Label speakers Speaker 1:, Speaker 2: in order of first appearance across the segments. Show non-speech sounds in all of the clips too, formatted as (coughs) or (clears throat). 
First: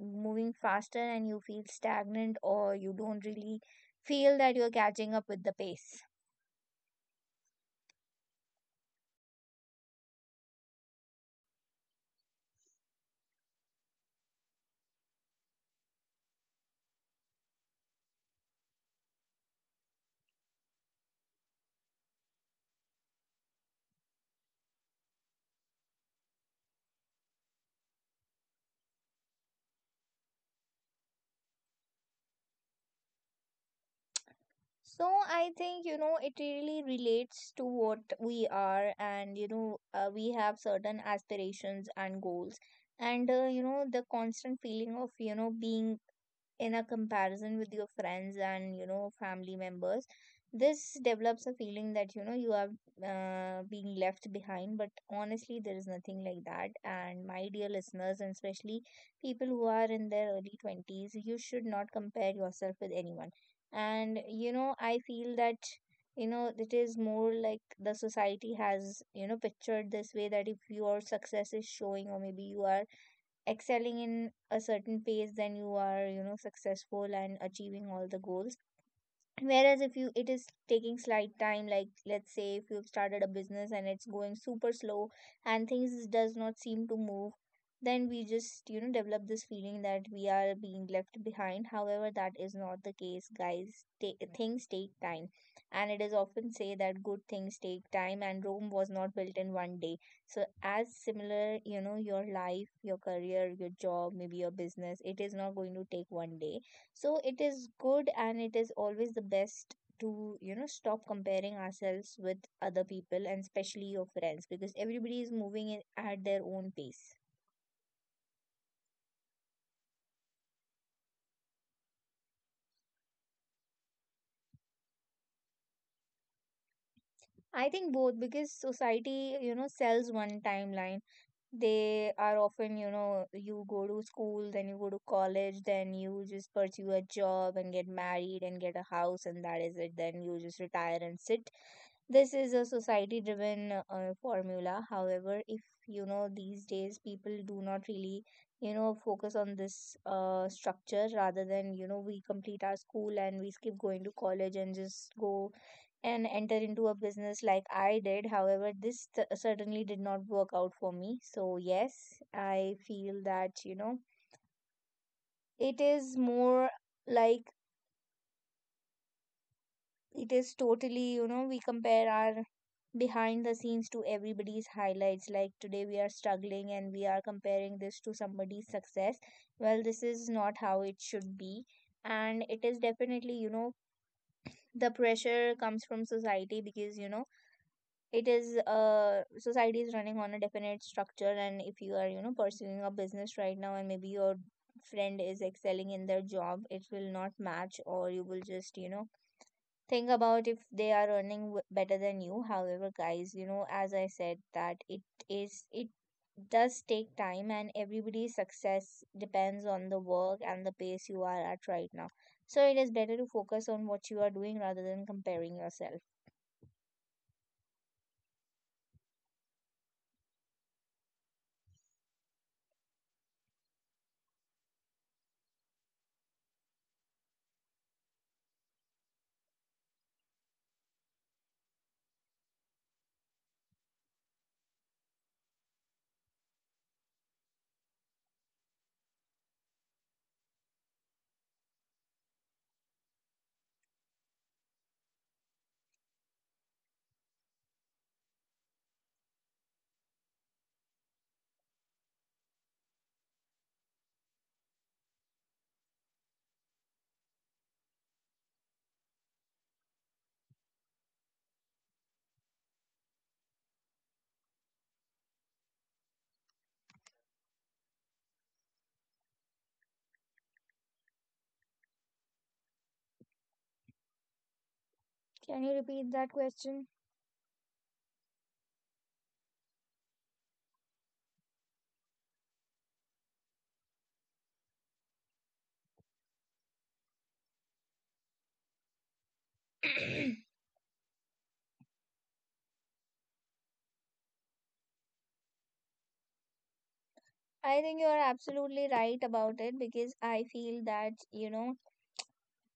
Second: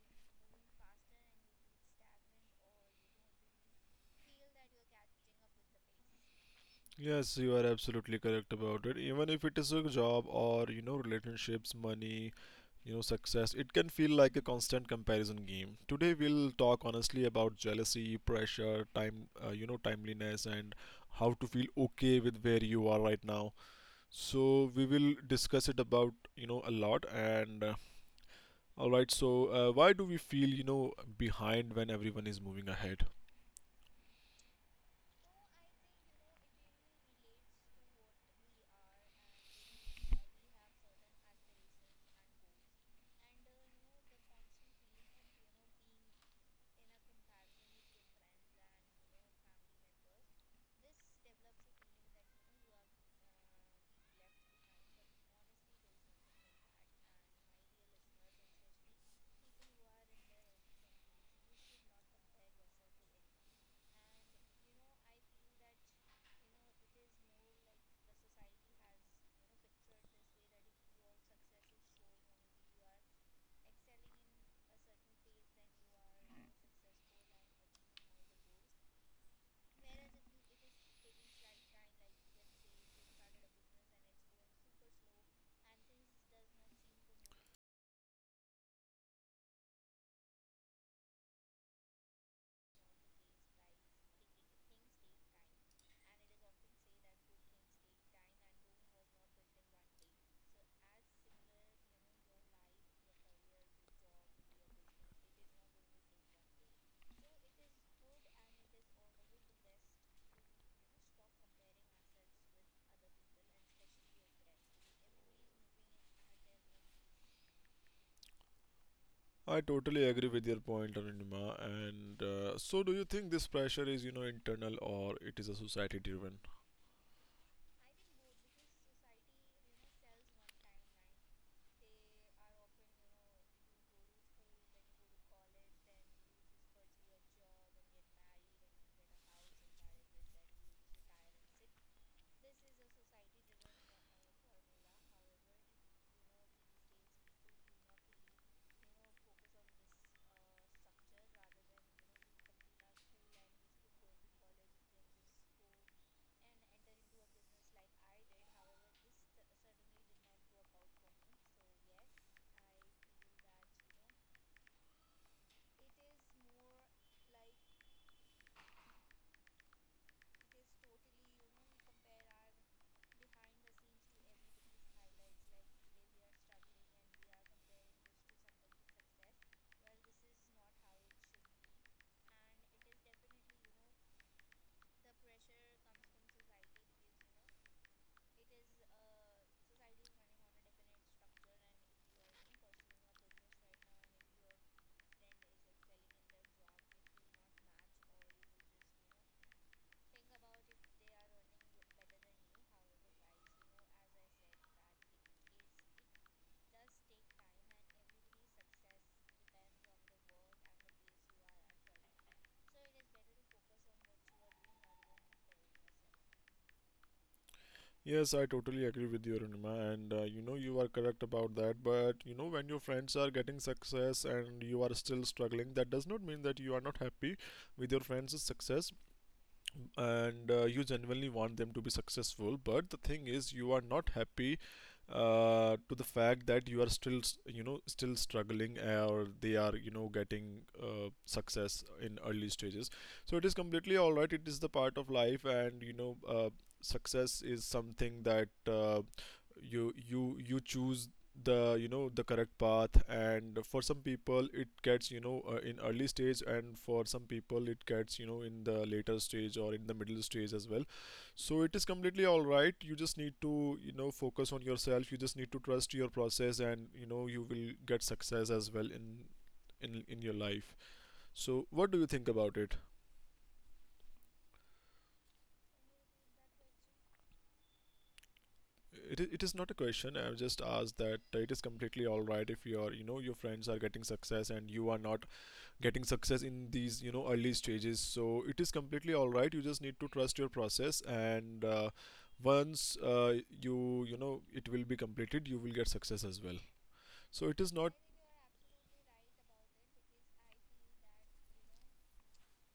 Speaker 1: moving faster and you feel stagnant, or you don't really feel that you're catching up with the pace.
Speaker 2: Yes, you are absolutely correct about it. Even if it is a job or, relationships, money, success, it can feel like a constant comparison game. Today we'll talk honestly about jealousy, pressure, time, timeliness, and how to feel okay with where you are right now. So we will discuss it about, a lot. And all right, so why do we feel, behind when everyone is moving ahead?
Speaker 1: So I think, you know, it really relates to what we are, and we have certain aspirations and goals, and you know, the constant feeling of, you know, being in a comparison with your friends and, you know, family members, this develops a feeling that, you know, you are being left behind. But honestly, there is nothing like that. And my dear listeners, and especially people who are in their early 20s, you should not compare yourself with anyone. And you know, I feel that, you know, it is more like the society has, you know, pictured this way, that if your success is showing or maybe you are excelling in a certain pace, then you are, you know, successful and achieving all the goals, whereas if you, it is taking slight time, like let's say if you've started a business and it's going super slow and things does not seem to move, then we just, you know, develop this feeling that we are being left behind. However, that is not the case, guys. Things take time, and it is often say that good things take time and rome was not built in one day. So as similar, you know, your life, your career, your job, maybe your business, it is not going to take one day. So it is good, and it is always the best to, you know, stop comparing ourselves with other people, and especially your friends, because everybody is moving in at their own pace.
Speaker 2: I totally agree with your point, Anima. And so, do you think this pressure is, internal, or it is a society-driven?
Speaker 1: I think both, because society, you know, sells one timeline. They are often, you know, you go to school, then you go to college, then you just pursue a job and get married and get a house, and that is it, then you just retire and sit. This is a society driven formula. However, if you know these days people do not really, you know, focus on this structure, rather than, you know, we complete our school and we skip going to college and just go and enter into a business like I did. However, certainly did not work out for me. So yes, I feel that, you know, it is more like, it is totally, you know, we compare our behind the scenes to everybody's highlights, like today we are struggling and we are comparing this to somebody's success. Well, this is not how it should be. And it is definitely, you know, the pressure comes from society, because you know, it is, society is running on a definite structure, and if you are, you know, pursuing a business right now and maybe your friend is excelling in their job, it will not match, or you will just, you know, think about if they are earning better than you. However guys, you know, as I said, that it does take time, and everybody's success depends on the work and the pace you are at right now. So it is better to focus on what you are doing rather than comparing yourself.
Speaker 2: Yes, I totally agree with you, Anima. And you are correct about that. But, when your friends are getting success and you are still struggling, that does not mean that you are not happy with your friends' success. Them, and you genuinely want them to be successful, but the thing is you are not happy to the fact that you are still still struggling, or they are getting success in early stages. So it is completely all right. It is the part of life. And success is something that you choose the you know the correct path. And for some people it gets, in early stage, and for some people it gets, in the later stage, or in the middle stage as well. So it is completely all right. You just need to focus on yourself. You just need to trust your process, and you will get success as well in your life. So, what do you think about it?
Speaker 1: Can you repeat that question?
Speaker 2: It is not a question. I've just asked that it is completely all right if your, your friends are getting success and you are not getting success in these, early stages. So it is completely all right. You just need to trust your
Speaker 1: (coughs)
Speaker 2: process, and once, it will be completed, you will get success as well. So it
Speaker 1: (clears throat)
Speaker 2: is
Speaker 1: I
Speaker 2: not.
Speaker 1: think you are absolutely right about it, because I feel that, you know,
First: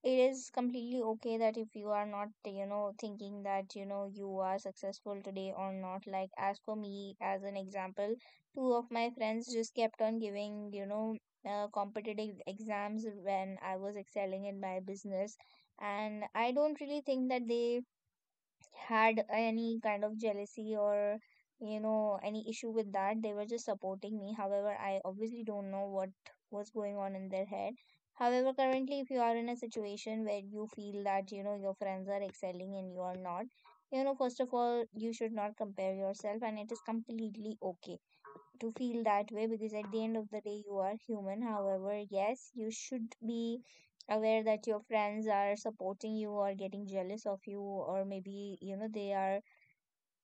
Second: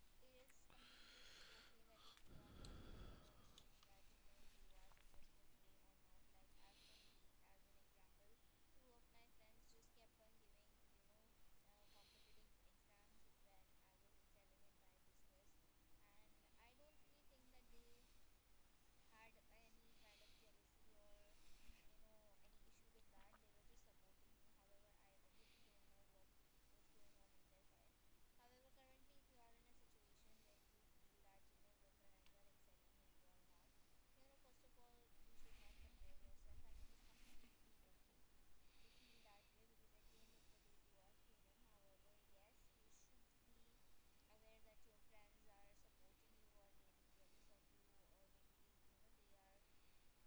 Speaker 1: it is completely okay, that if you are not, you know, thinking that you know you are successful today or not. Like as for me, as an example, two of my friends just kept on giving, you know, competitive exams when I was excelling in my business, and I don't really think that they had any kind of jealousy or, you know, any issue with that. They were just supporting me. However, I obviously don't know what was going on in their head. However, currently, if you are in a situation where you feel that, you know, your friends are excelling and you are not, you know, first of all, you should not compare yourself, and it is completely okay to feel that way, because at the end of the day, you are human. However, yes, you should be aware that your friends are supporting you or getting jealous of you, or maybe, you know, they are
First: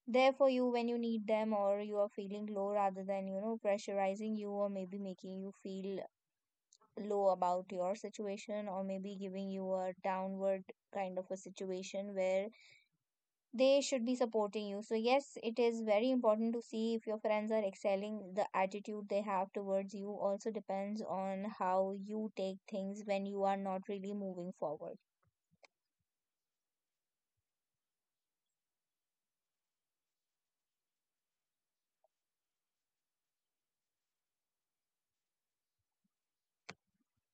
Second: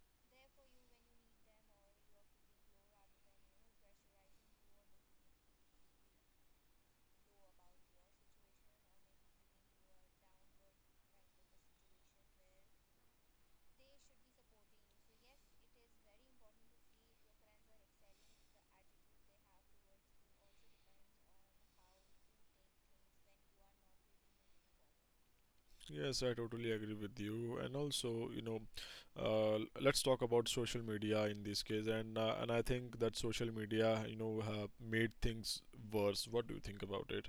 Speaker 1: there for you when you need them, or you are feeling low, rather than, you know, pressurizing you or maybe making you feel low about your situation, or maybe giving you a downward kind of a situation where they should be supporting you. So yes, it is very important to see if your friends are excelling. The attitude they have towards you also depends on how you take things when you are not really moving forward.
Speaker 2: Yes, I totally agree with you. And also, let's talk about social media in this case. And and I think that social media, have made things worse. What do you think about it?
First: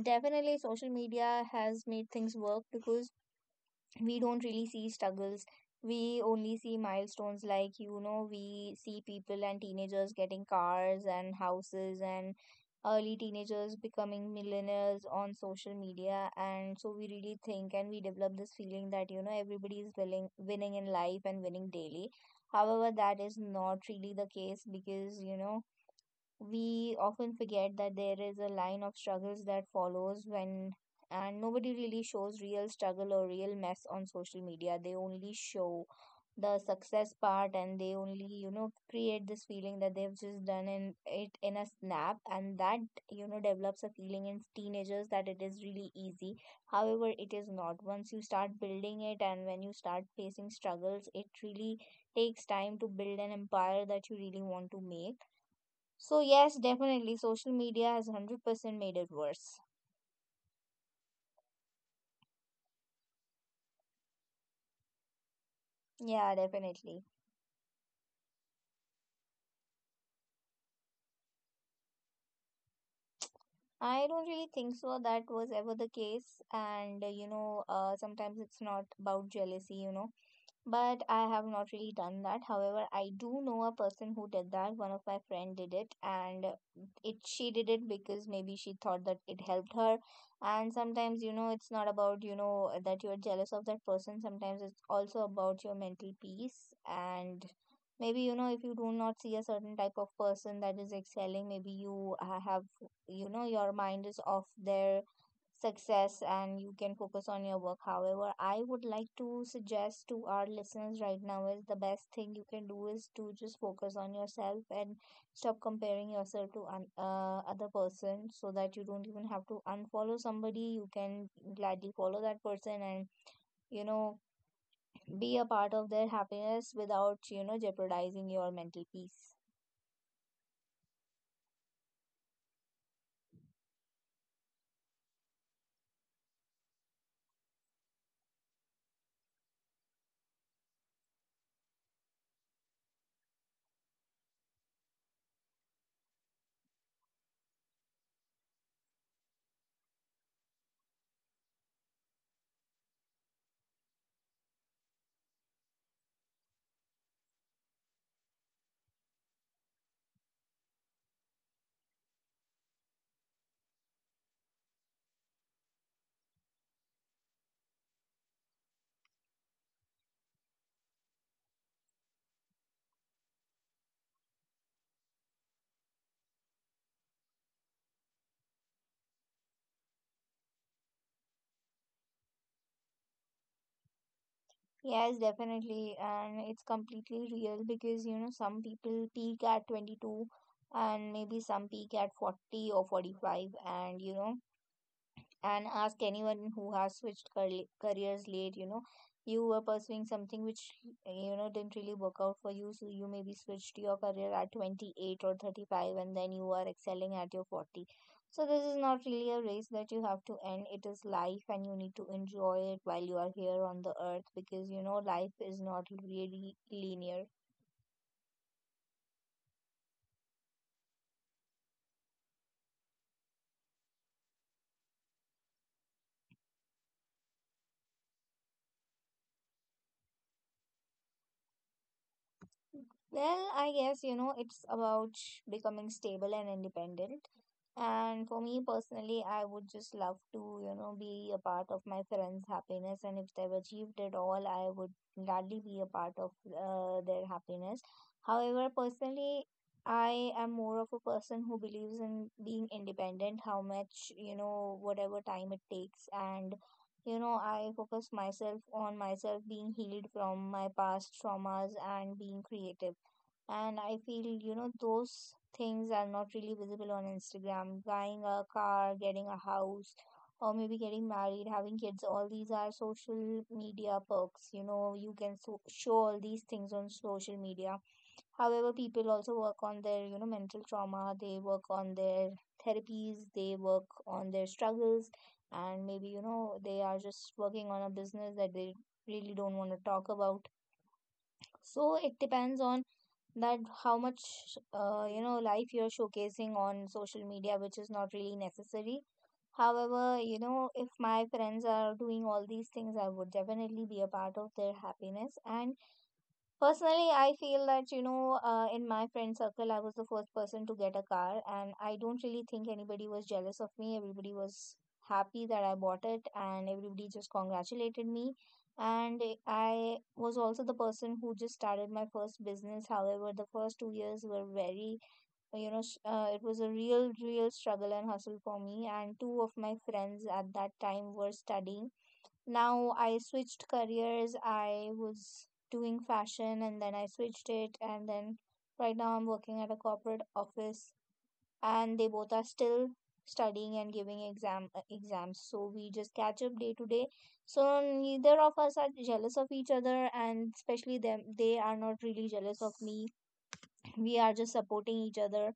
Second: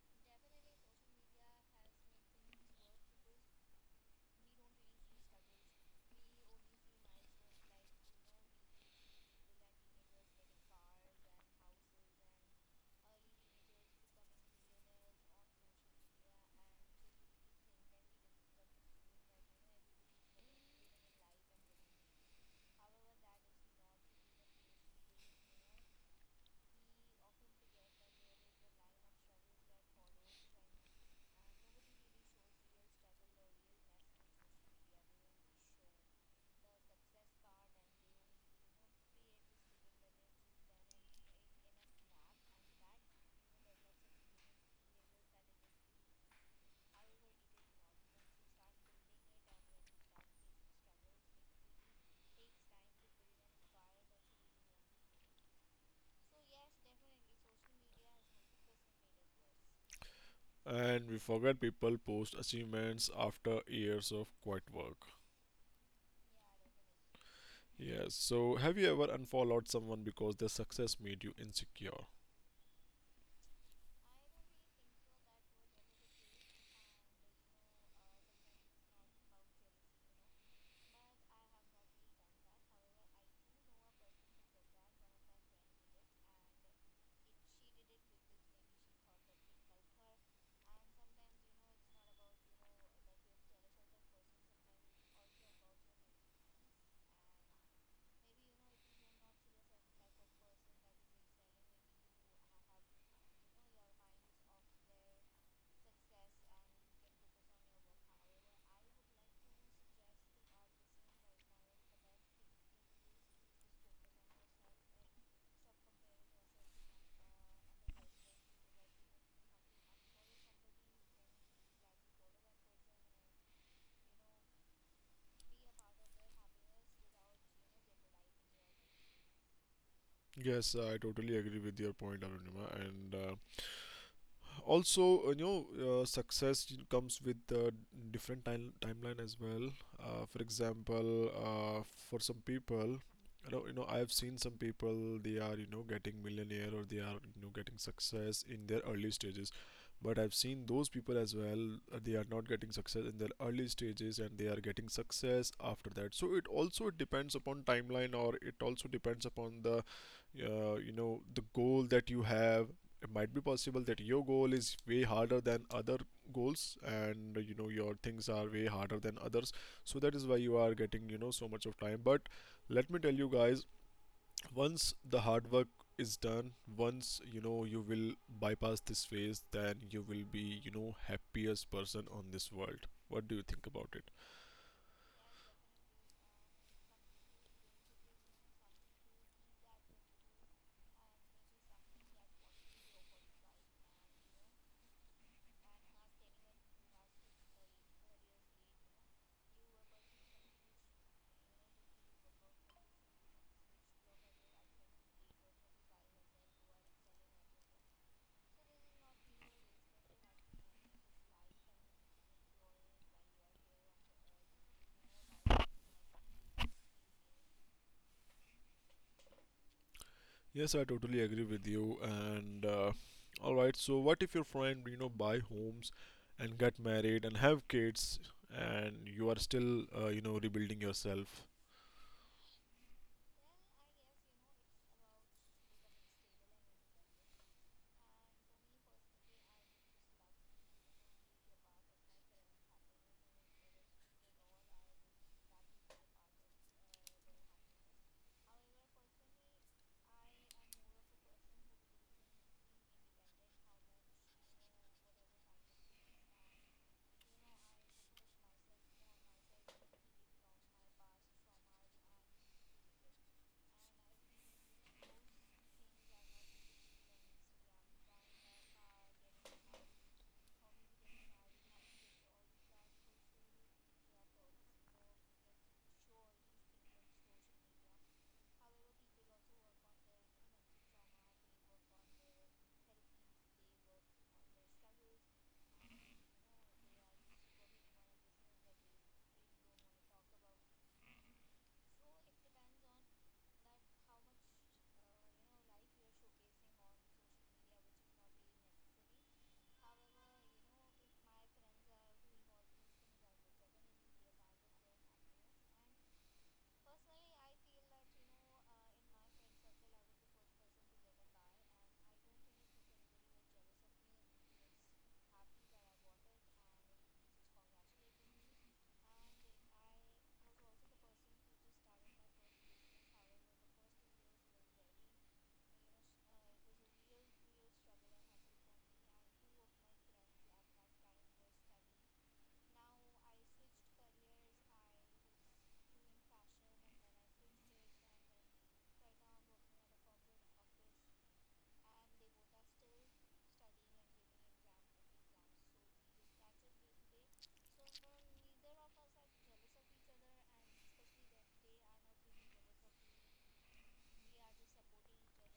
Speaker 1: Definitely, social media has made things work, because we don't really see struggles, we only see milestones. Like you know, we see people and teenagers getting cars and houses, and early teenagers becoming millionaires on social media, and so we really think and we develop this feeling that, you know, everybody is willing winning in life and winning daily. However, that is not really the case, because you know, we often forget that there is a line of struggles that follows when, and nobody really shows real struggle or real mess on social media. They only show the success part, and they only, you know, create this feeling that they've just done in it in a snap, and that, you know, develops a feeling in teenagers that it is really easy. However, it is not. Once you start building it and when you start facing struggles, it really takes time to build an empire that you really want to make. So yes, definitely social media has 100% made it worse.
Speaker 2: And we forget, people post achievements after years of quiet work.
Speaker 1: Yeah, definitely.
Speaker 2: Yes. So, have you ever unfollowed someone because their success made you insecure?
Speaker 1: I don't really think so that was ever the case. And sometimes it's not about jealousy, you know. But I have not really done that. However, I do know a person who did that. One of my friend did it, and it she did it because maybe she thought that it helped her. And sometimes, you know, it's not about, you know, that you're jealous of that person. Sometimes it's also about your mental peace. And maybe you know, if you do not see a certain type of person that is excelling, maybe you have, you know, your mind is off their success, and you can focus on your work. However, I would like to suggest to our listeners right now is the best thing you can do is to just focus on yourself and stop comparing yourself to other person, so that you don't even have to unfollow somebody. You can gladly follow that person and, you know, be a part of their happiness without, you know, jeopardizing your mental peace.
Speaker 2: Yes, I totally agree with your point, Arunima. And also, success comes with different timeline as well. For example, for some people, I've seen some people. They are getting millionaire, or they are getting success in their early stages. But I've seen those people as well. They are not getting success in their early stages, and they are getting success after that. So it also depends upon timeline, or it also depends upon the, the goal that you have. It might be possible that your goal is way harder than other goals, and your things are way harder than others. So that is why you are getting, so much of time. But let me tell you guys, once the hard work is done, once you will bypass this phase, then you will be, happiest person on this world. What do you think about it?
Speaker 1: Yes, definitely. And it's completely real because, you know, some people peak at 22 and maybe some peak at 40 or 45. And, you know, and ask anyone who has switched careers late. You know, you were pursuing something which, you know, didn't really work out for you, so you maybe switched your career at 28 or 35 and then you are excelling at your 40. So this is not really a race that you have to end. It is life, and you need to enjoy it while you are here on the earth, because you know, life is not really linear.
Speaker 2: Yes, I totally agree with you. And all right, so what if your friend, buy homes and get married and have kids, and you are still, rebuilding yourself?
Speaker 1: Well, I guess, you know, it's about becoming stable and independent. And for me personally, I would just love to, you know, be a part of my friends' happiness. And if they've achieved it all, I would gladly be a part of their happiness. However, personally, I am more of a person who believes in being independent, how much, you know, whatever time it takes, and you know, I focus myself on myself being healed from my past traumas and being creative. And I feel, you know, those things are not really visible on Instagram. Buying a car, getting a house, or maybe getting married, having kids, all these are social media perks. You know, you can show all these things on social media. However, people also work on their, you know, mental trauma, they work on their therapies, they work on their struggles, and maybe, you know, they are just working on a business that they really don't want to talk about. So it depends on that how much, you know, life you're showcasing on social media, which is not really necessary. However, you know, if my friends are doing all these things, I would definitely be a part of their happiness and personally, I feel that, in my friend circle, I was the first person to get a car, and I don't really think anybody was jealous of me. Everybody was happy that I bought it, and everybody just congratulated me. And I was also the person who just started my first business. However, the first 2 years were very, it was a real struggle and hustle for me. And two of my friends at that time were studying now I switched careers. I was doing fashion and then I switched it. And then right now I'm working at a corporate office and they both are still studying and giving exams. So we just catch up day to day. So neither of us are jealous of each other, and especially them, they are not really jealous of me. We are just supporting each other.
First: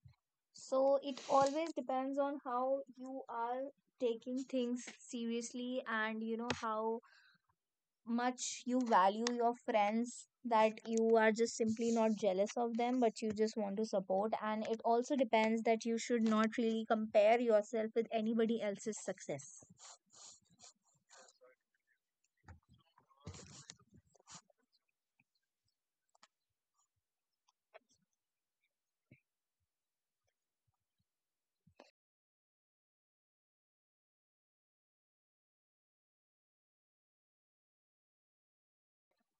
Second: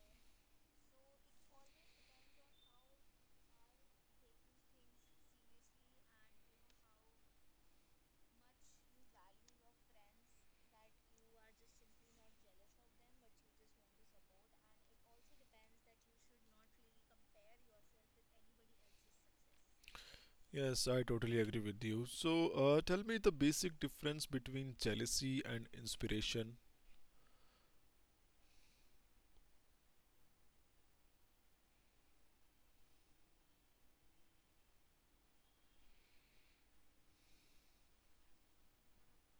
Speaker 1: So it always depends on how you are taking things seriously, and you know how much you value your friends, that you are just simply not jealous of them but you just want to support. And it also depends that you should not really compare yourself with anybody else's success.
Speaker 2: Yes, I totally agree with you. So, tell me the basic difference between jealousy and inspiration.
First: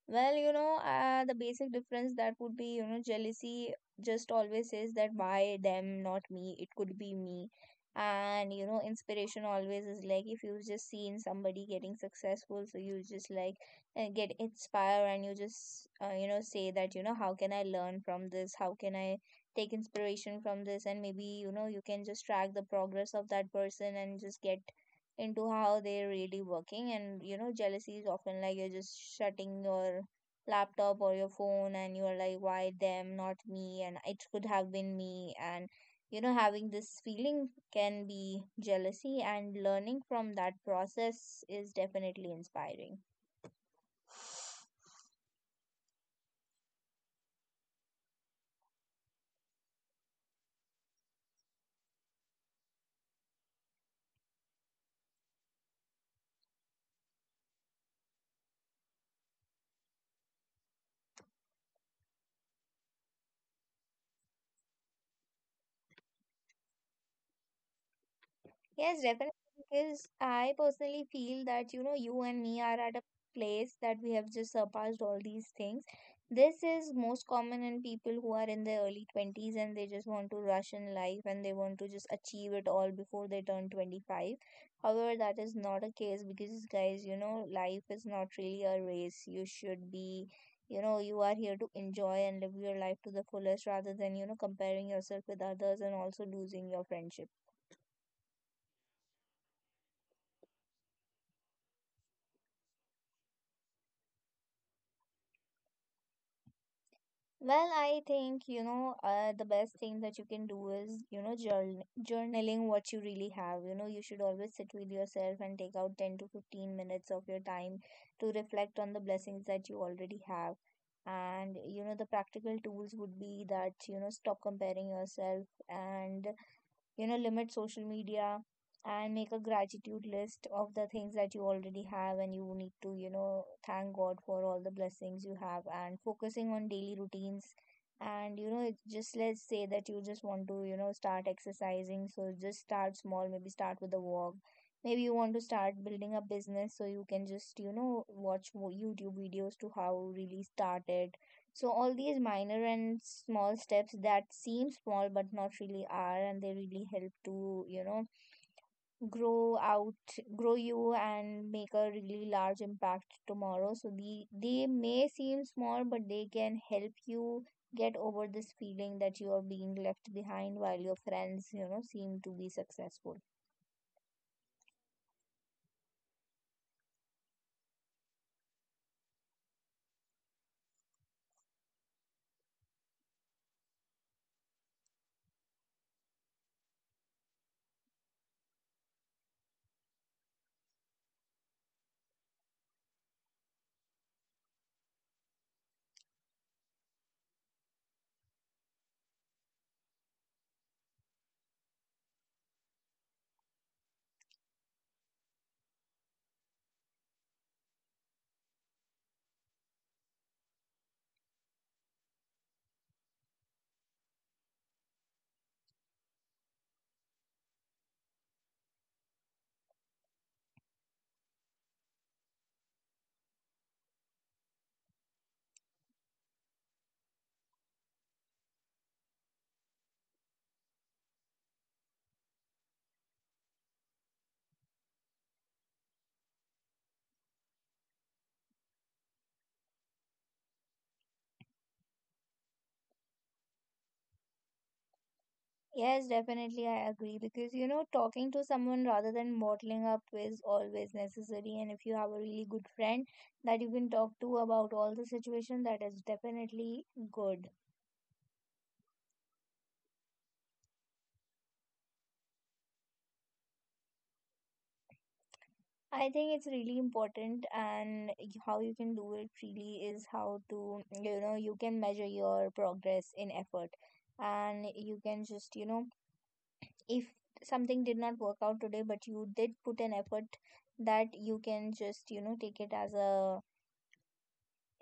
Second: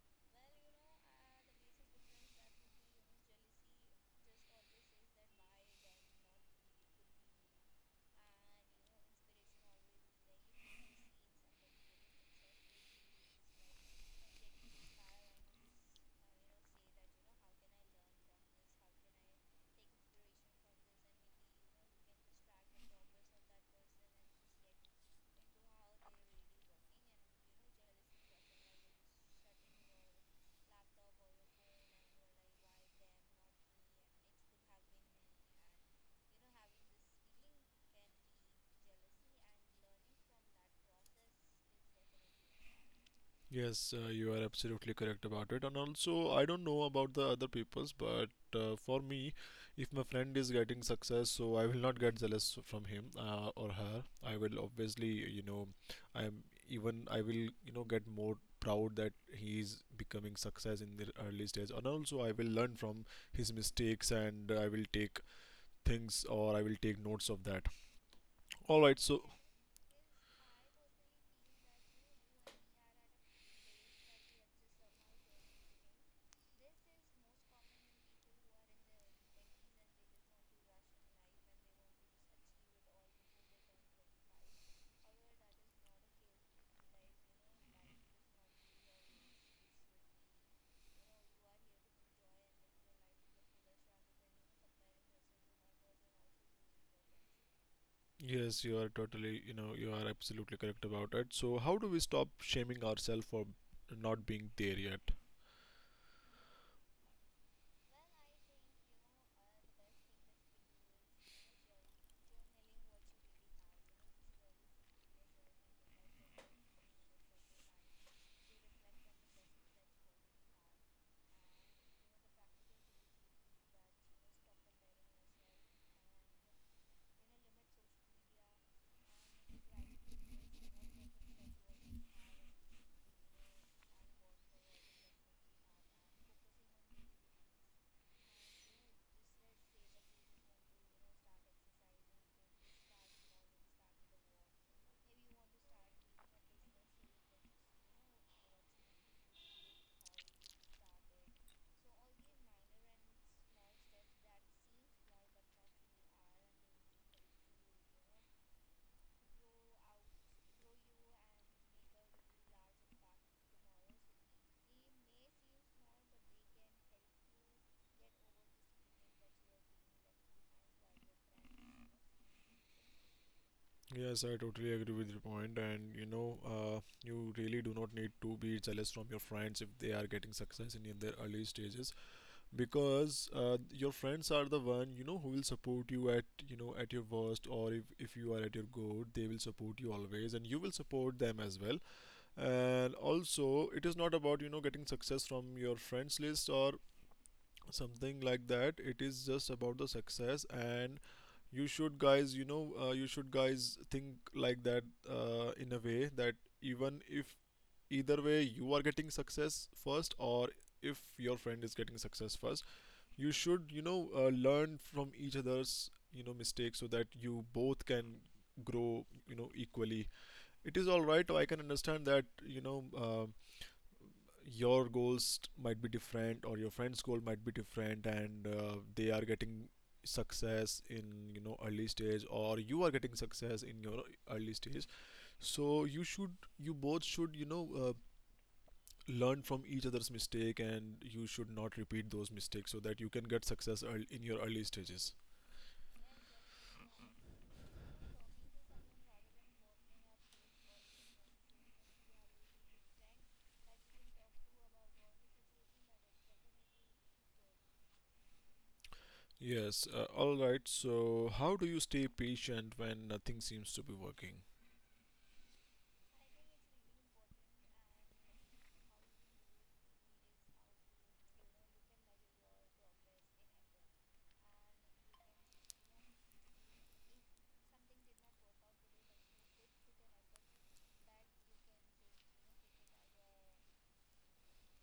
Speaker 1: The basic difference that would be, you know, jealousy just always says that why them, not me, it could be me. And, you know, inspiration always is like if you've just seen somebody getting successful, so you just like get inspired and you just, you know, say that, you know, how can I learn from this? How can I take inspiration from this? And maybe, you know, you can just track the progress of that person and just get into how they're really working. And you know, jealousy is often like you're just shutting your laptop or your phone and you're like why them not me and it could have been me. And you know, having this feeling can be jealousy, and learning from that process is definitely inspiring.
Speaker 2: Yes, you are absolutely correct about it. And also, I don't know about the other people's, but for me, if my friend is getting success, so I will not get jealous from him, or her. I will obviously, I'm even I will, get more proud that he is becoming success in the early stage. And also, I will learn from his mistakes, and I will take things, or I will take notes of that. All
Speaker 1: Yes,
Speaker 2: right, so.
Speaker 1: definitely. Because I personally feel that, you know, you and me are at a place that we have just surpassed all these things. This is most common in people who are in their early 20s, and they just want to rush in life and they want to just achieve it all before they turn 25. However, that is not a case because, guys, you know, life is not really a race. You should be, you know, you are here to enjoy and live your life to the fullest rather than, you know, comparing yourself with others and also losing your friendship.
Speaker 2: Yes, you are totally, you are absolutely correct about it. So, how do we stop shaming ourselves for not being there yet?
Speaker 1: I think, the best thing that you can do is, you know, journaling what you really have. You know, you should always sit with yourself and take out 10 to 15 minutes of your time to reflect on the blessings that you already have. And, you know, the practical tools would be that, you know, stop comparing yourself, and you know, limit social media, and make a gratitude list of the things that you already have. And you need to, you know, thank god for all the blessings you have, and focusing on daily routines. And you know, it's just, let's say that you just want to, you know, start exercising, so just start small, maybe start with a walk. Maybe you want to start building a business, so you can just, you know, watch youtube videos to how really started. So all these minor and small steps that seem small but not really are, and they really help to, you know, grow out, grow you and make a really large impact tomorrow. So they may seem small, but they can help you get over this feeling that you are being left behind while your friends, you know, seem to be successful.
Speaker 2: Yes, I totally agree with your point. And you really do not need to be jealous from your friends if they are getting success in their early stages, because your friends are the one who will support you at, at your worst, or if you are at your good, they will support you always, and you will support them as well. And also, it is not about getting success from your friends list, or something like that. It is just about the success. And you should, guys, you should, guys, think like that, in a way that, even if, either way you are getting success first, or if your friend is getting success first, you should learn from each other's, mistakes, so that you both can grow, equally. It is all right. I can understand that, your goals might be different, or your friend's goal might be different. And they are getting success in, early stage, or you are getting success in your early stage. So you should, you both should, learn from each other's mistake, and you should not repeat those mistakes, so that you can get success earl in your early stages.
Speaker 1: Yes, definitely, I agree, because you know, talking to someone rather than bottling up is always necessary. And if you have a really good friend that you can talk to about all the situation, that is definitely good.
Speaker 2: Yes, all right. So how do you stay patient when nothing seems to be working?
Speaker 1: I think it's really important, and how you can do it really is how to, you know, you can measure your progress in effort, and you can just, you know, if something did not work out today, but you did put an effort, that you can just, you know, take it as a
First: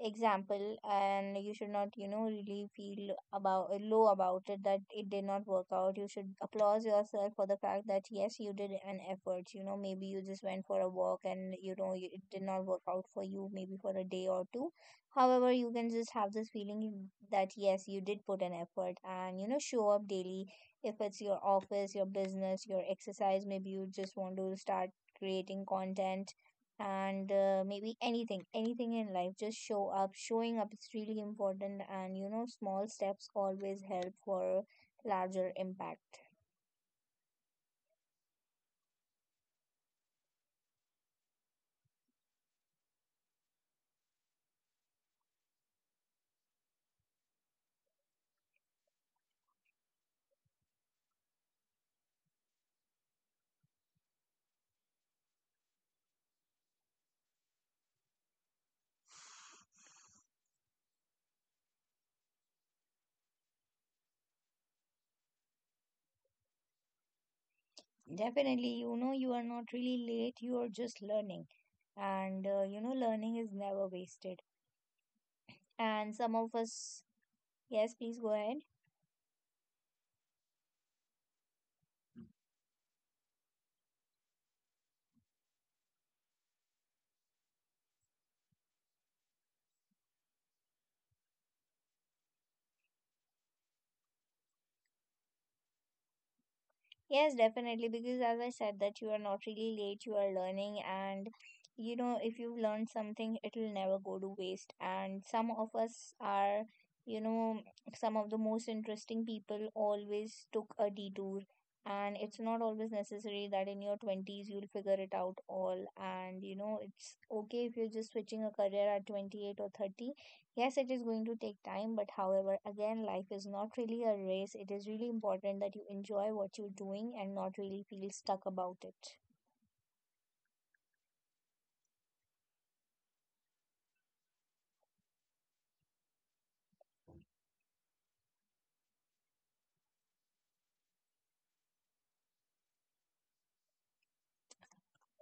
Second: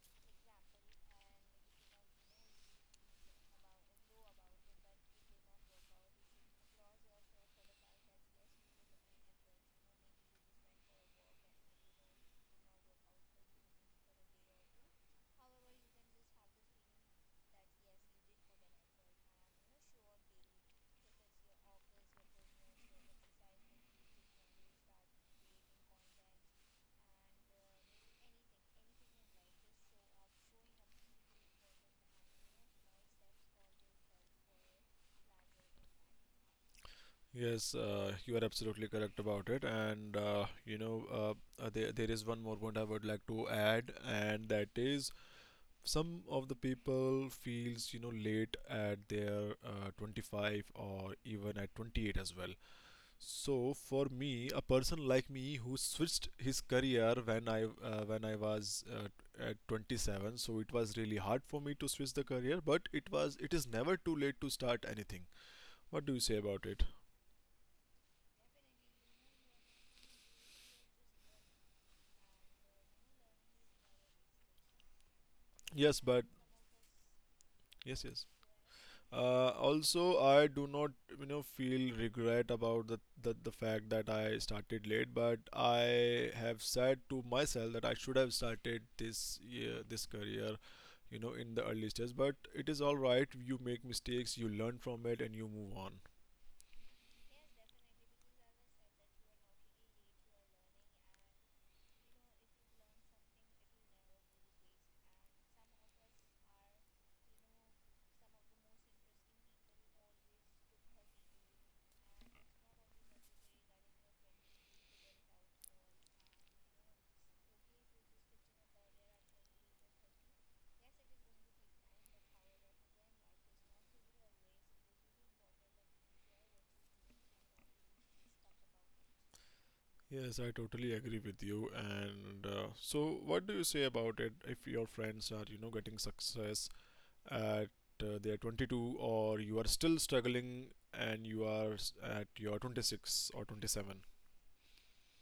Speaker 1: example. And you should not, you know, really feel about low about it that it did not work out. You should applaud yourself for the fact that yes, you did an effort. You know, maybe you just went for a walk, and you know, it did not work out for you maybe for a day or two. However, you can just have this feeling that yes, you did put an effort, and you know, show up daily, if it's your office, your business, your exercise. Maybe you just want to start creating content, and maybe anything, in life, just show up. Showing up is really important, and you know, small steps always help for larger impact.
Speaker 2: Yes, you are absolutely correct about it. And there is one more point I would like to add, and that is, some of the people feels, late at their, 25, or even at 28 as well. So for me, a person like me who switched his career, when I, when I was at 27, so it was really hard for me to switch the career. But it is never too late to start anything. What do you say about it?
Speaker 1: Definitely, you know, you are not really late, you are just learning. And you know, learning is never wasted.
Speaker 2: Yes,
Speaker 1: And
Speaker 2: but.
Speaker 1: some of us, yes
Speaker 2: Yes,
Speaker 1: please
Speaker 2: yes.
Speaker 1: go ahead.
Speaker 2: Also, I do not, feel regret about the fact that I started late, but I have said to myself that I should have started this career, in the early stage. But it is all right. You make mistakes, you learn from it, and you move on.
Speaker 1: Yes, definitely. Because as I said, that you are not really late, you are learning. And you know, if you've learned something, it'll never go to waste. And some of us are, you know, some of the most interesting people always took a detour. And it's not always necessary that in your 20s you'll figure it out all. And you know, it's okay if you're just switching a career at 28 or 30. Yes, it is going to take time, but however, again, life is not really a race. It is really important that you enjoy what you're doing and not really feel stuck about it.
Speaker 2: Yes, I totally agree with you. And so, what do you say about it? If your friends are, getting success at, their 22, or you are still struggling and you are at your 26 or 27.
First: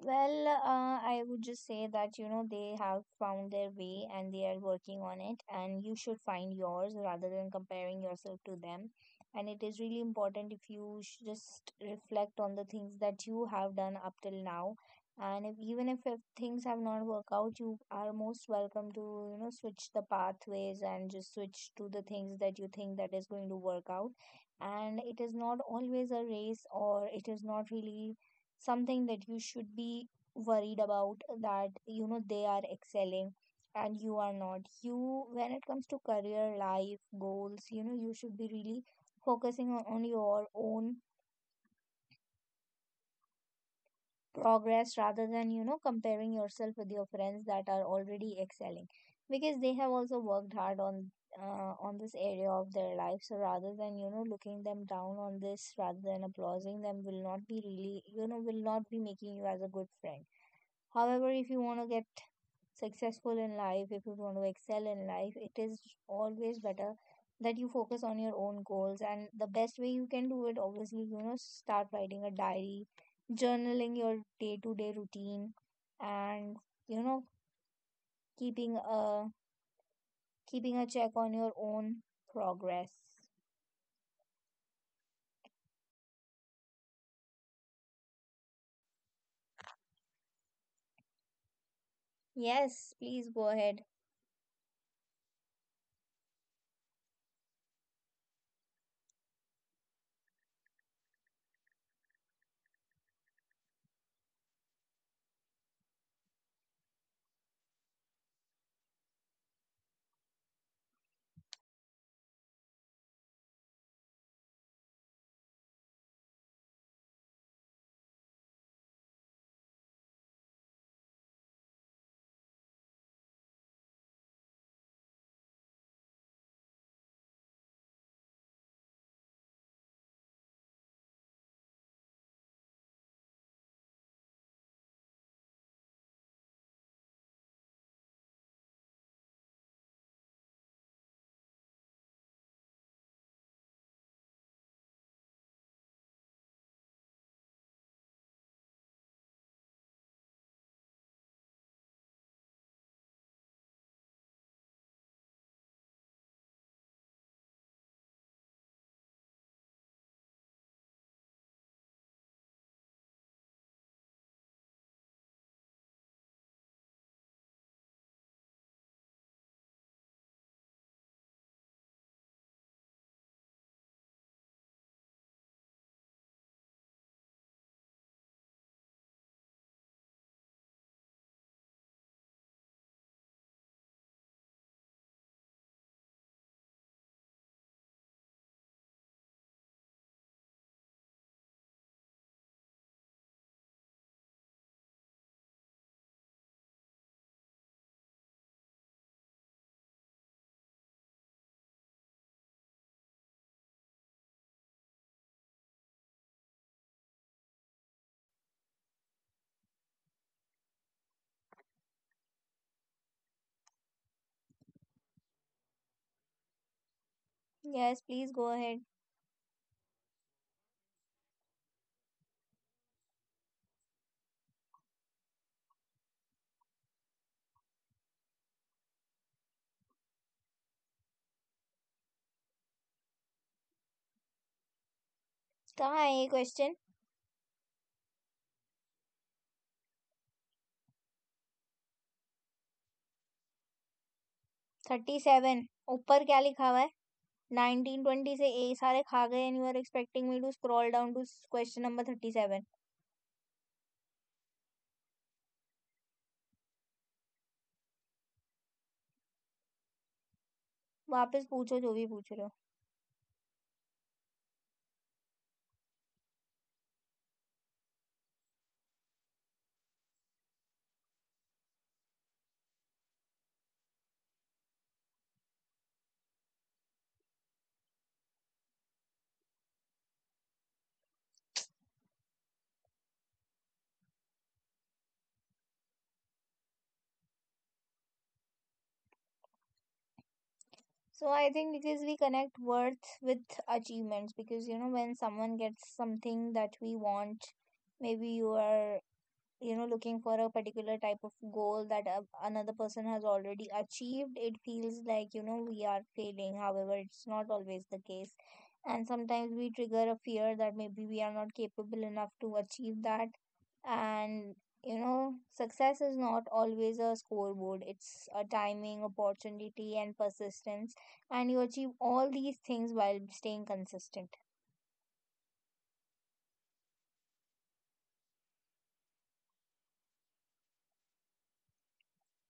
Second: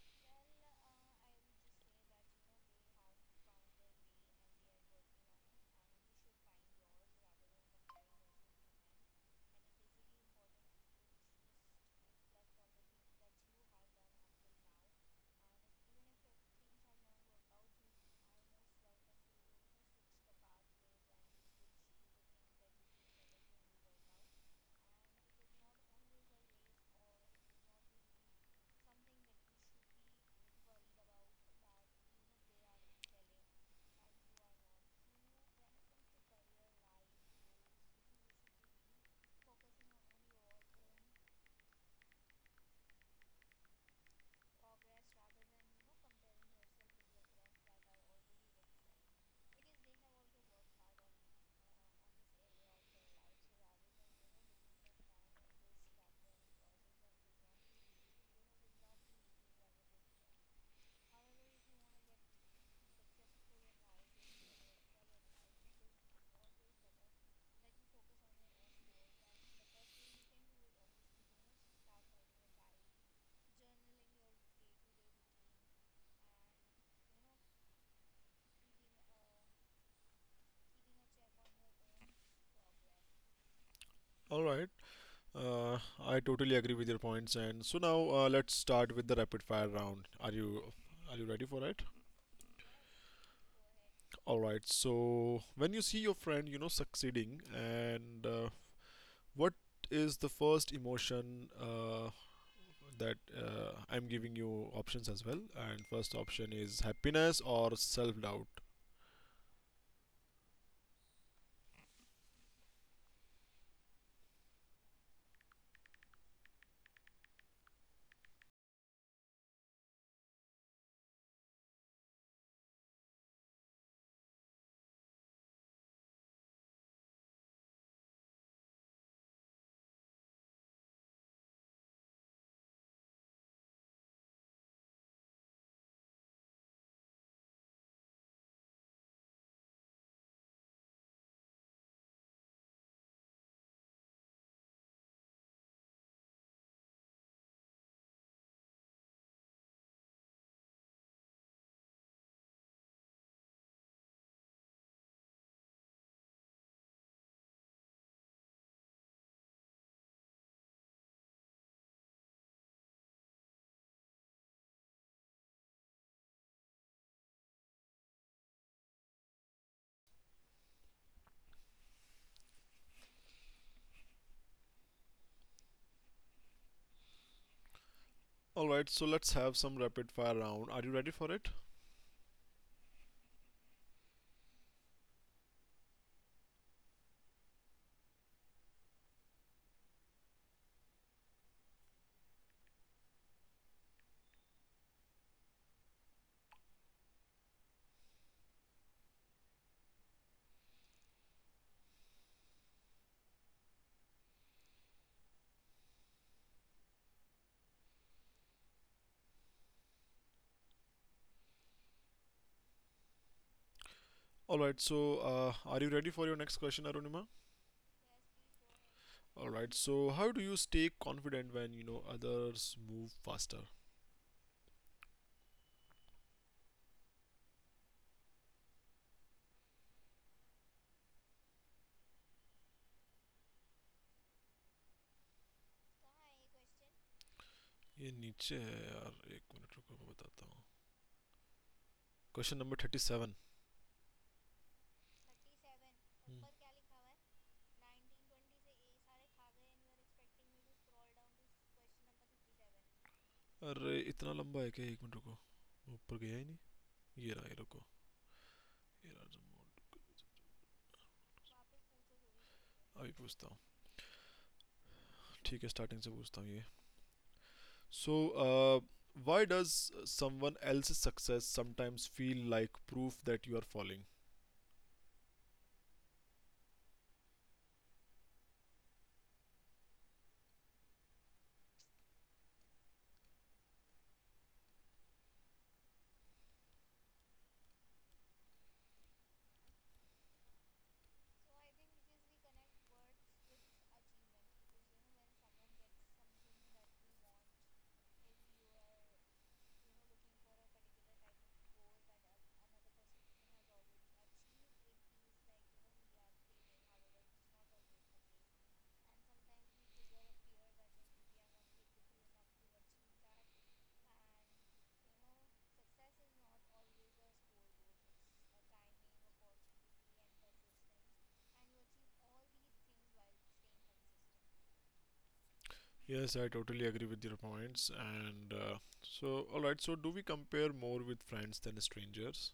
Speaker 1: I would just say that, you know, they have found their way and they are working on it, and you should find yours rather than comparing yourself to them. And it is really important if you just reflect on the things that you have done up till now. And if, even if things have not worked out, you are most welcome to, you know, switch the pathways and just switch to the things that you think that is going to work out. And it is not always a race, or it is not really something that you should be worried about, that you know, they are excelling and you are not. You when it comes to career life goals, you know, you should be really focusing on your own progress, rather than you know, comparing yourself with your friends that are already excelling, because they have also worked hard on this area of their life. So rather than you know, looking them down on this, rather than applauding them, will not be really, you know, will not be making you as a good friend. However, if you want to get successful in life, if you want to excel in life, it is always better that you focus on your own goals. And the best way you can do it, obviously, you know, start writing a diary, journaling your day to day routine, and you know, keeping a keeping a check on your own progress.
Speaker 2: All right, uh, I totally agree with your points. And so now, let's start with the rapid fire round. Are you ready for it?
Speaker 1: Yes, please go ahead.
Speaker 2: All right, so when you see your friend, succeeding, and what is the first emotion, that, I'm giving you options as well, and first option is happiness or self doubt. All right, so let's have some rapid fire round. Are you ready for it? All right, so are you ready for your next question, Arunima?
Speaker 1: Yes, please go ahead.
Speaker 2: All right, so how do you stay confident when you know others move faster?
Speaker 1: कहाँ है ये question
Speaker 2: ये नीचे है यार, एक minute रुको, मैं बताता हूँ। Question number 30.
Speaker 1: Thirty seven? ऊपर क्या लिखा हुआ है? 1920 से ए सारे खा गए and you are expecting me to scroll down to question number 37.
Speaker 2: अरे, इतना लंबा है क्या? एक मिनट रुको। ऊपर गया ही नहीं। ये रहा, ये रुको। ये रहा remote।
Speaker 1: वापस पूछो जो भी पूछ रहे हो.
Speaker 2: अभी पूछता हूँ। ठीक है, स्टार्टिंग से पूछता हूँ, ये। सो why does someone else's success sometimes feel like proof that you are falling?
Speaker 1: So I think because we connect worth with achievements, because you know, when someone gets something that we want, maybe you are, you know, looking for a particular type of goal that another person has already achieved, it feels like, you know, we are failing. However, it's not always the case. And sometimes we trigger a fear that maybe we are not capable enough to achieve that. And you know, success is not always a scoreboard, it's a timing, opportunity and persistence. And you achieve all these things while staying consistent.
Speaker 2: Yes, I totally agree with your points. And so, alright, so do we compare more with friends than strangers?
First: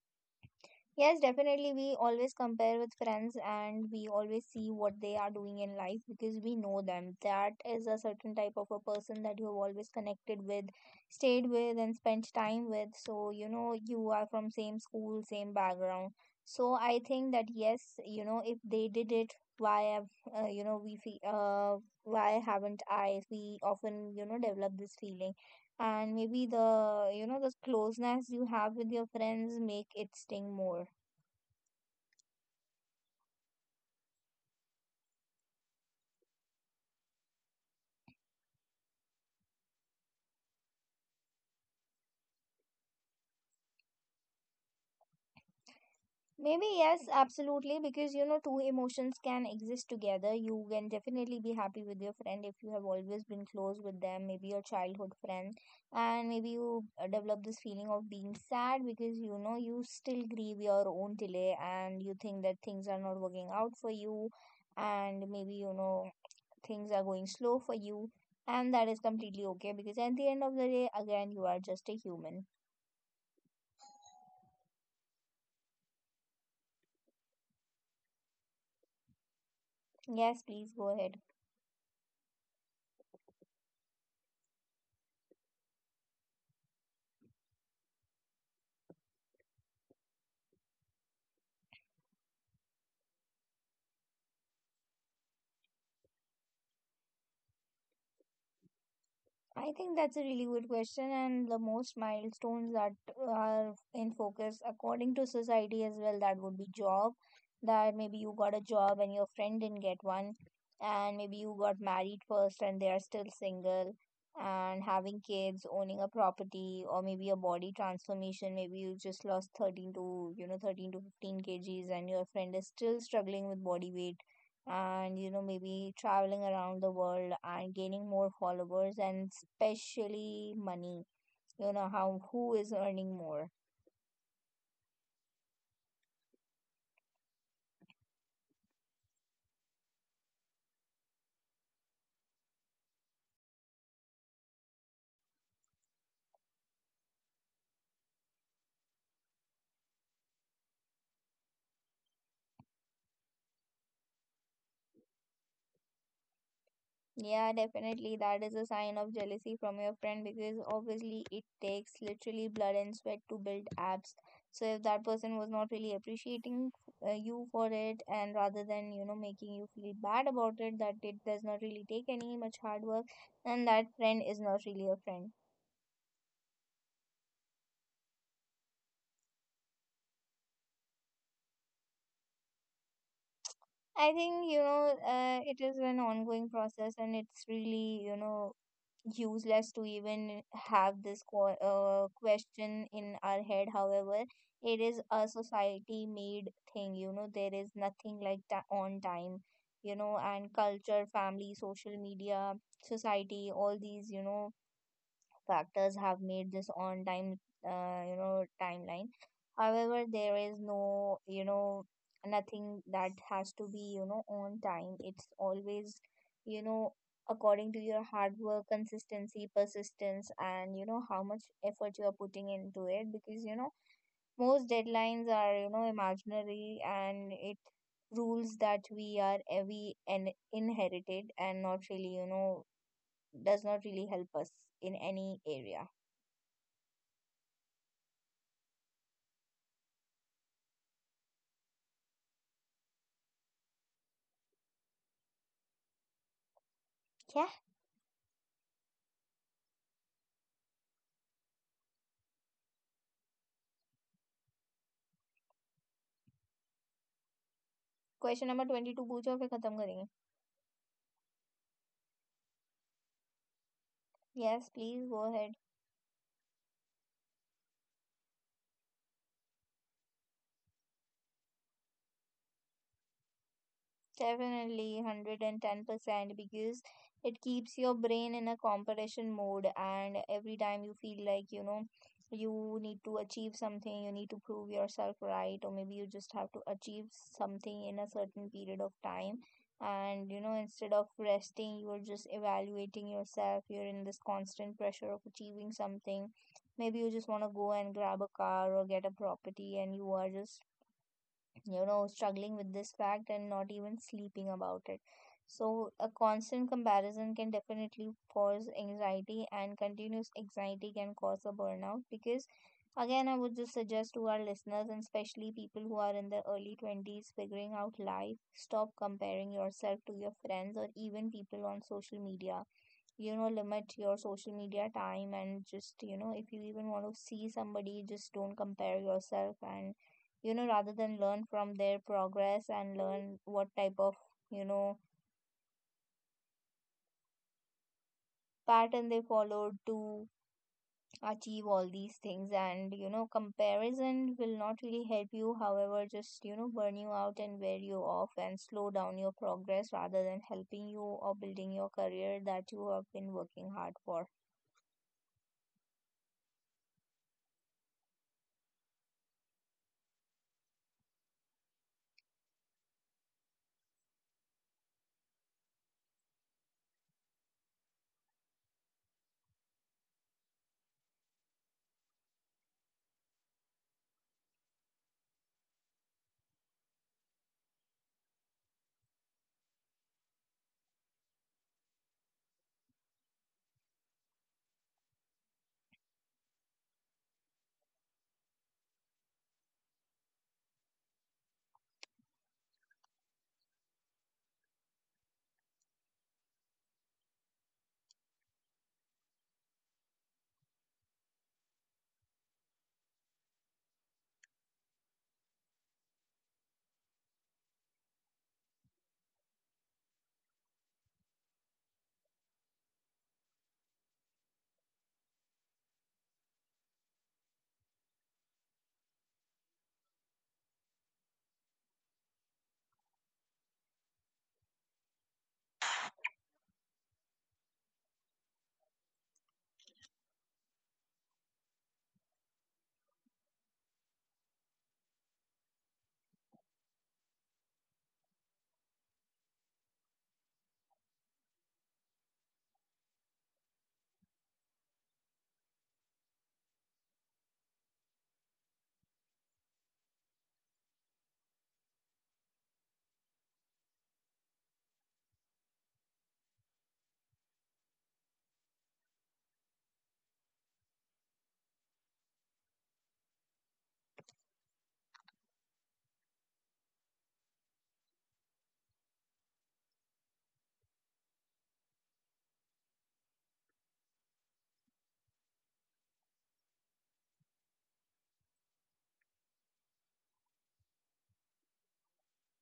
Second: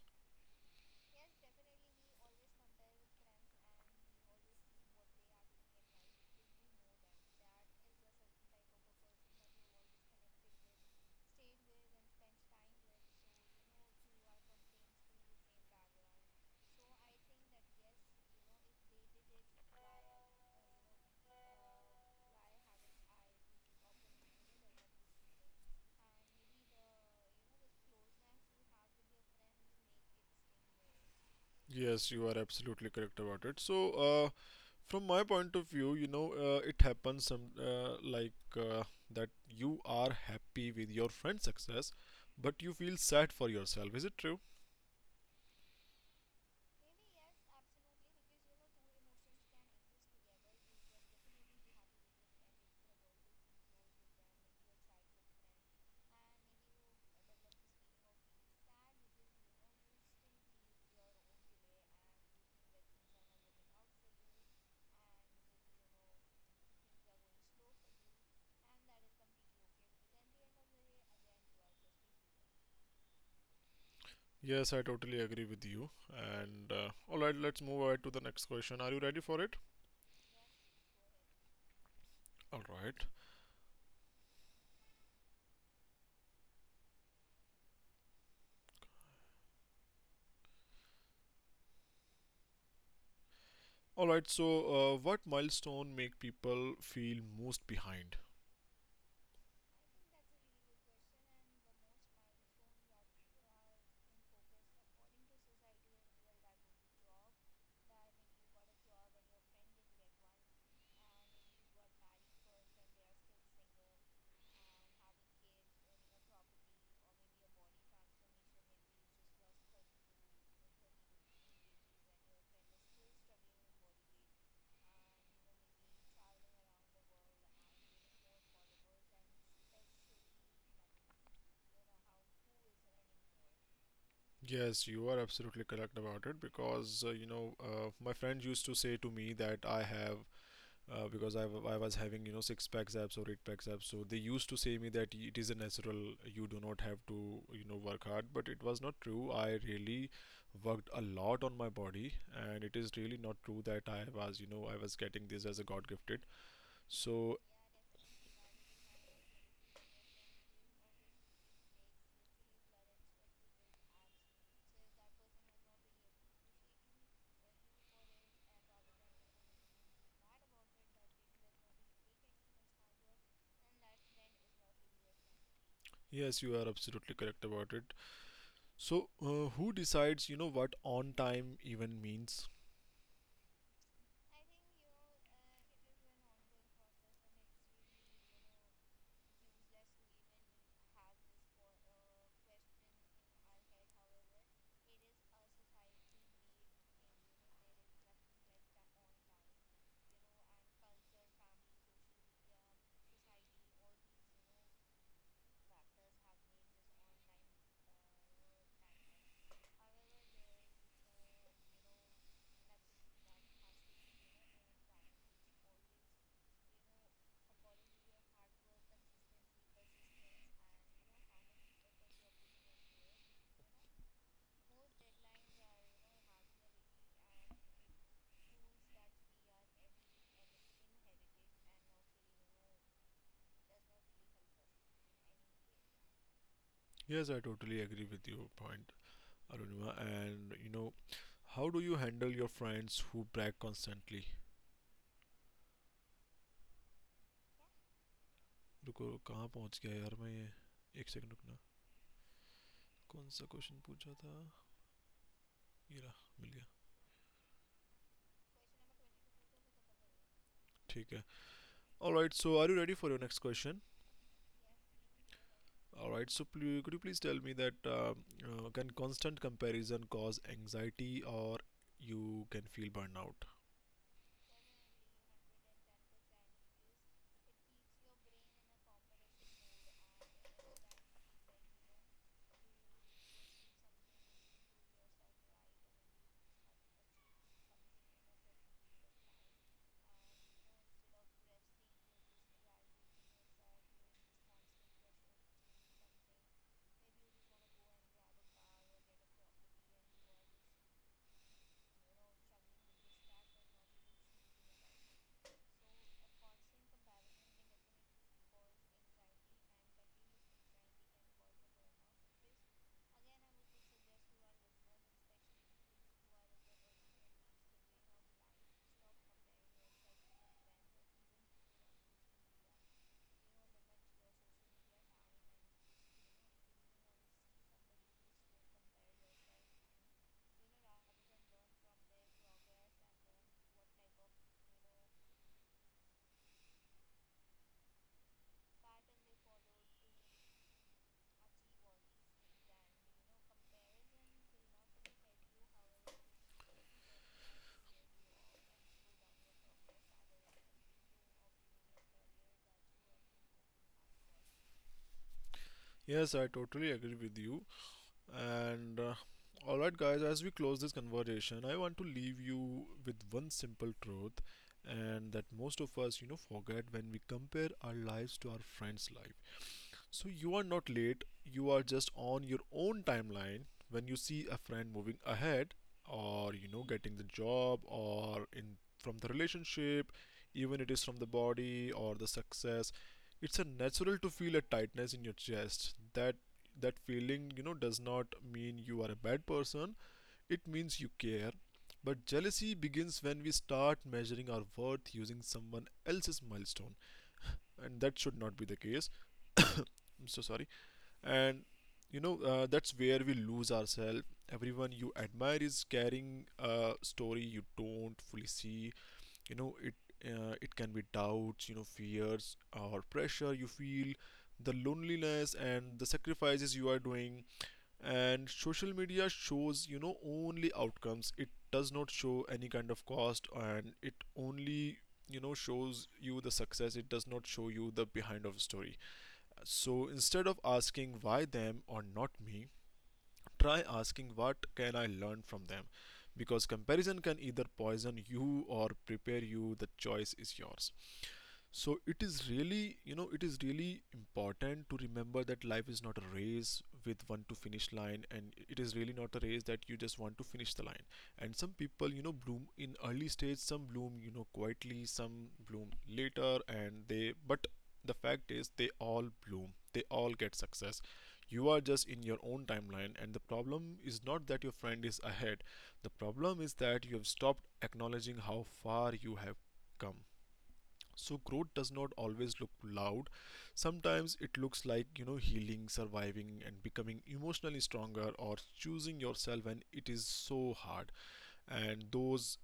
Speaker 1: Yes, definitely. We always compare with friends and we always see what they are doing in life because we know them. That is a certain type of a person that you have always connected with, stayed with, and spent time with. So, you know, you are from same school, same background. So, I think that yes, you know, if they did it, why have, you know, we feel, why haven't I? We often, develop this feeling, and maybe the closeness you have with your friends make it sting more.
Speaker 2: Yes, you are absolutely correct about it. So, from my point of view, it happens some, that you are happy with your friend's success, but you feel sad for yourself. Is it true?
Speaker 1: Maybe, yes, absolutely, because two emotions can exist together. You can definitely be happy with your friend if you have always been close with them, maybe your childhood friend, and maybe you develop this feeling of being sad because you still grieve your own delay, and you think that things are not working out for you, and maybe things are going slow for you, and that is completely okay because at the end of the day, again, you are just a human.
Speaker 2: Yes, I totally agree with you. And alright, let's move ahead to the next question. Are you ready for it?
Speaker 1: Yes, please go ahead.
Speaker 2: Alright. All right, so what milestone make people feel most behind?
Speaker 1: I think that's a really good question, and the most milestones that are in focus according to society as well. That would be job, that maybe you got a job and your friend didn't get one, and maybe you got married first and they are still single, and having kids, owning a property, or maybe a body transformation. Maybe you just lost 13 to 15 kgs, and your friend is still struggling with body weight, and maybe traveling around the world and gaining more followers, and especially money, how who is earning more.
Speaker 2: Yes, you are absolutely correct about it because my friend used to say to me that I have because I was having six packs abs or eight packs abs, so they used to say me that it is a natural, you do not have to work hard, but it was not true. I really worked a lot on my body, and it is really not true that I was getting this as a god gifted. So
Speaker 1: Yeah, definitely that is a sign of jealousy from your friend, because obviously it takes literally blood and sweat to build apps. So if that person was not really appreciating you for it, and rather than making you feel bad about it that it does not really take any much hard work, then that friend is not really a friend.
Speaker 2: yes, you are absolutely correct about it. So, who decides, you know, what on time even means?
Speaker 1: I think, it is an ongoing process, and it's really, useless to even have this question in our head. However, it is a society made thing. There is nothing like that on time, and culture, family, social media, society, all these, factors have made this on time timeline. However, there is no, nothing that has to be, on time. It's always, you know according to your hard work, consistency, persistence, and how much effort you are putting into it, because most deadlines are, imaginary, and it rules that we are, we and inherited, and not really, does not really help us in any area.
Speaker 2: Yes, I totally agree with your point, Arunima. And, you know, how do you handle your friends who brag constantly?
Speaker 1: क्या
Speaker 2: रुको कहाँ पहुंच गया यार मैं ये एक second रुकना कौन सा क्वेश्चन पूछा था ये रहा मिल गया
Speaker 1: क्वेश्चन नंबर ट्वेंटी टू पूछो फिर खत्म करेंगे.
Speaker 2: ठीक है alright so are you ready for your next question
Speaker 1: yes please go ahead.
Speaker 2: Alright so could you please tell me that can constant comparison cause anxiety or you can feel burnout?
Speaker 1: Definitely 110%, because it keeps your brain in a competition mode, and every time you feel like, you need to achieve something, you need to prove yourself right, or maybe you just have to achieve something in a certain period of time. And you know, instead of resting, you're just evaluating yourself, you're in this constant pressure of achieving something. Maybe you just want to go and grab a car or get a property, and you are just, struggling with this fact and not even sleeping about it. So a constant comparison can definitely cause anxiety, and continuous anxiety can cause a burnout. Because, again, I would just suggest to our listeners, and especially people who are in their early 20s figuring out life, stop comparing yourself to your friends or even people on social media. Limit your social media time, and just, if you even want to see somebody, just don't compare yourself, and rather than learn from their progress and learn what type of, you know pattern they followed to achieve all these things. And comparison will not really help you, however just, burn you out and wear you off and slow down your progress, rather than helping you or building your career that you have been working hard for.
Speaker 2: Yes, I totally agree with you. And All right, guys, as we close this conversation, I want to leave you with one simple truth, and that most of us, you know, forget when we compare our lives to our friends' life. So you are not late, you are just on your own timeline. When you see a friend moving ahead, or you know, getting the job or in from the relationship, even it is from the body or the success, it's a natural to feel a tightness in your chest. That feeling, you know, does not mean you are a bad person. It means you care. But jealousy begins when we start measuring our worth using someone else's milestone, and that should not be the case. I'm so sorry, and you know, that's where we lose ourselves. Everyone you admire is carrying a story you don't fully see, you know it. It can be doubts, you know, fears or pressure you feel, the loneliness and the sacrifices you are doing. And social media shows, you know, only outcomes. It does not show any kind of cost, and it only, you know, shows you the success. It does not show you the behind of story. So instead of asking why them or not me, try asking what can I learn from them, because comparison can either poison you or prepare you. The choice is yours. So it is really, you know, it is really important to remember that life is not a race with one to finish line, and it is really not a race that you just want to finish the line. And some people, you know, bloom in early stage, some bloom, you know, quietly, some bloom later, and but the fact is they all bloom, they all get success. You are just in your own timeline, and the problem is not that your friend is ahead, the problem is that you have stopped acknowledging how far you have come. So growth does not always look loud. Sometimes it looks like, you know, healing, surviving, and becoming emotionally stronger, or choosing yourself when it is so hard. And those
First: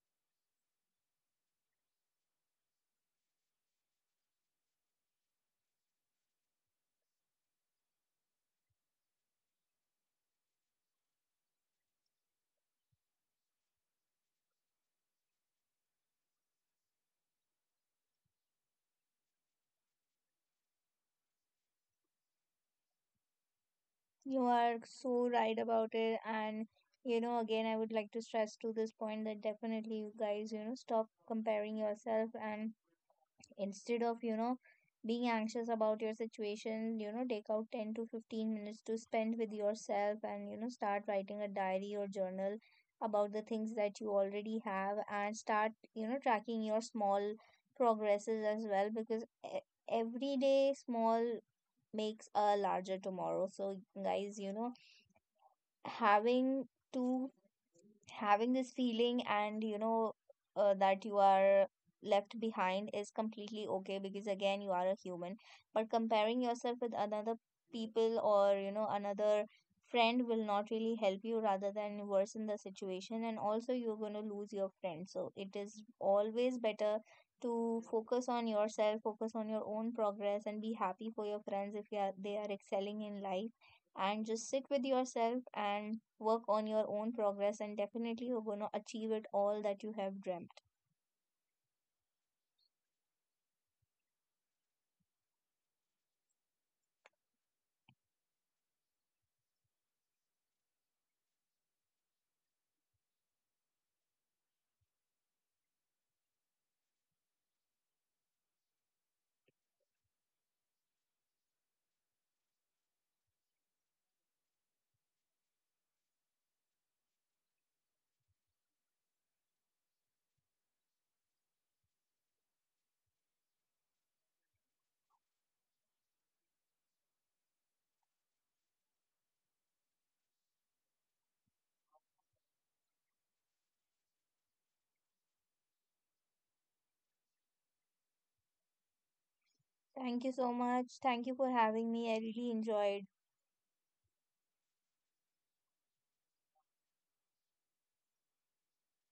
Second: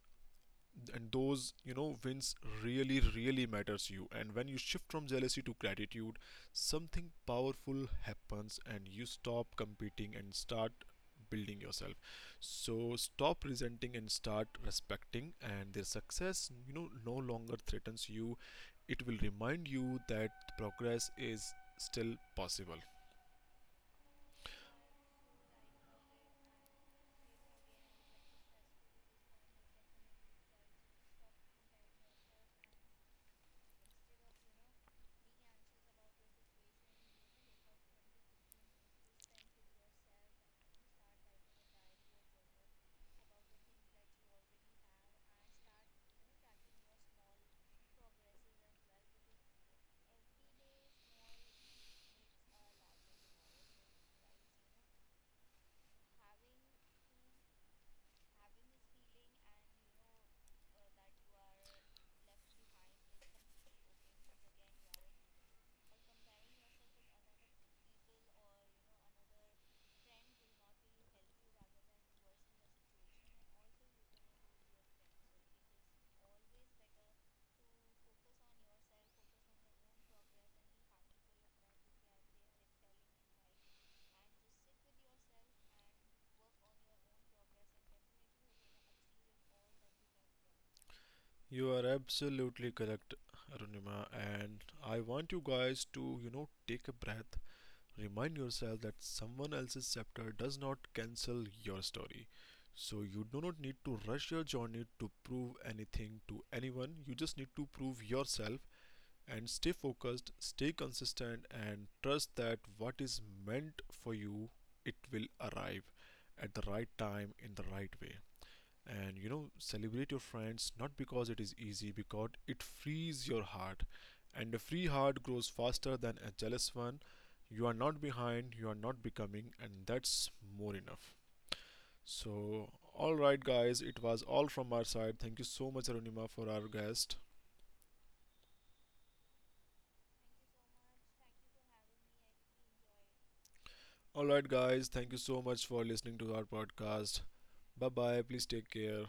Speaker 2: and those you know wins really really matters you. And when you shift from jealousy to gratitude, something powerful happens, and you stop competing and start building yourself. So stop resenting and start respecting, and their success, you know, no longer threatens you. It will remind you that progress is still possible.
Speaker 1: You are so right about it. And, again, I would like to stress to this point that definitely you guys, stop comparing yourself, and instead of, being anxious about your situation, take out 10 to 15 minutes to spend with yourself, and, start writing a diary or journal about the things that you already have, and start, tracking your small progresses as well, because every day small makes a larger tomorrow. So, guys, having to having this feeling, and that you are left behind, is completely okay, because again you are a human. But comparing yourself with another people, or another friend, will not really help you, rather than worsen the situation, and also you're going to lose your friend. So it is always better to focus on yourself, focus on your own progress, and be happy for your friends if they are excelling in life, and just sit with yourself and work on your own progress, and definitely you're going to achieve it all that you have dreamt.
Speaker 2: You are absolutely correct, Arunima, and I want you guys to, you know, take a breath. Remind yourself that someone else's chapter does not cancel your story. So you do not need to rush your journey to prove anything to anyone. You just need to prove yourself and stay focused, stay consistent, and trust that what is meant for you, it will arrive at the right time in the right way. And you know, celebrate your friends, not because it is easy, because it frees your heart, and a free heart grows faster than a jealous one. You are not behind, you are not becoming, and that's more enough. So all right guys, it was all from our side. Thank you so much, Arunima, for our guest.
Speaker 1: Thank you so much. Thank you for having me. I really enjoyed
Speaker 2: All right guys, thank you so much for listening to our podcast. Bye bye, please take care.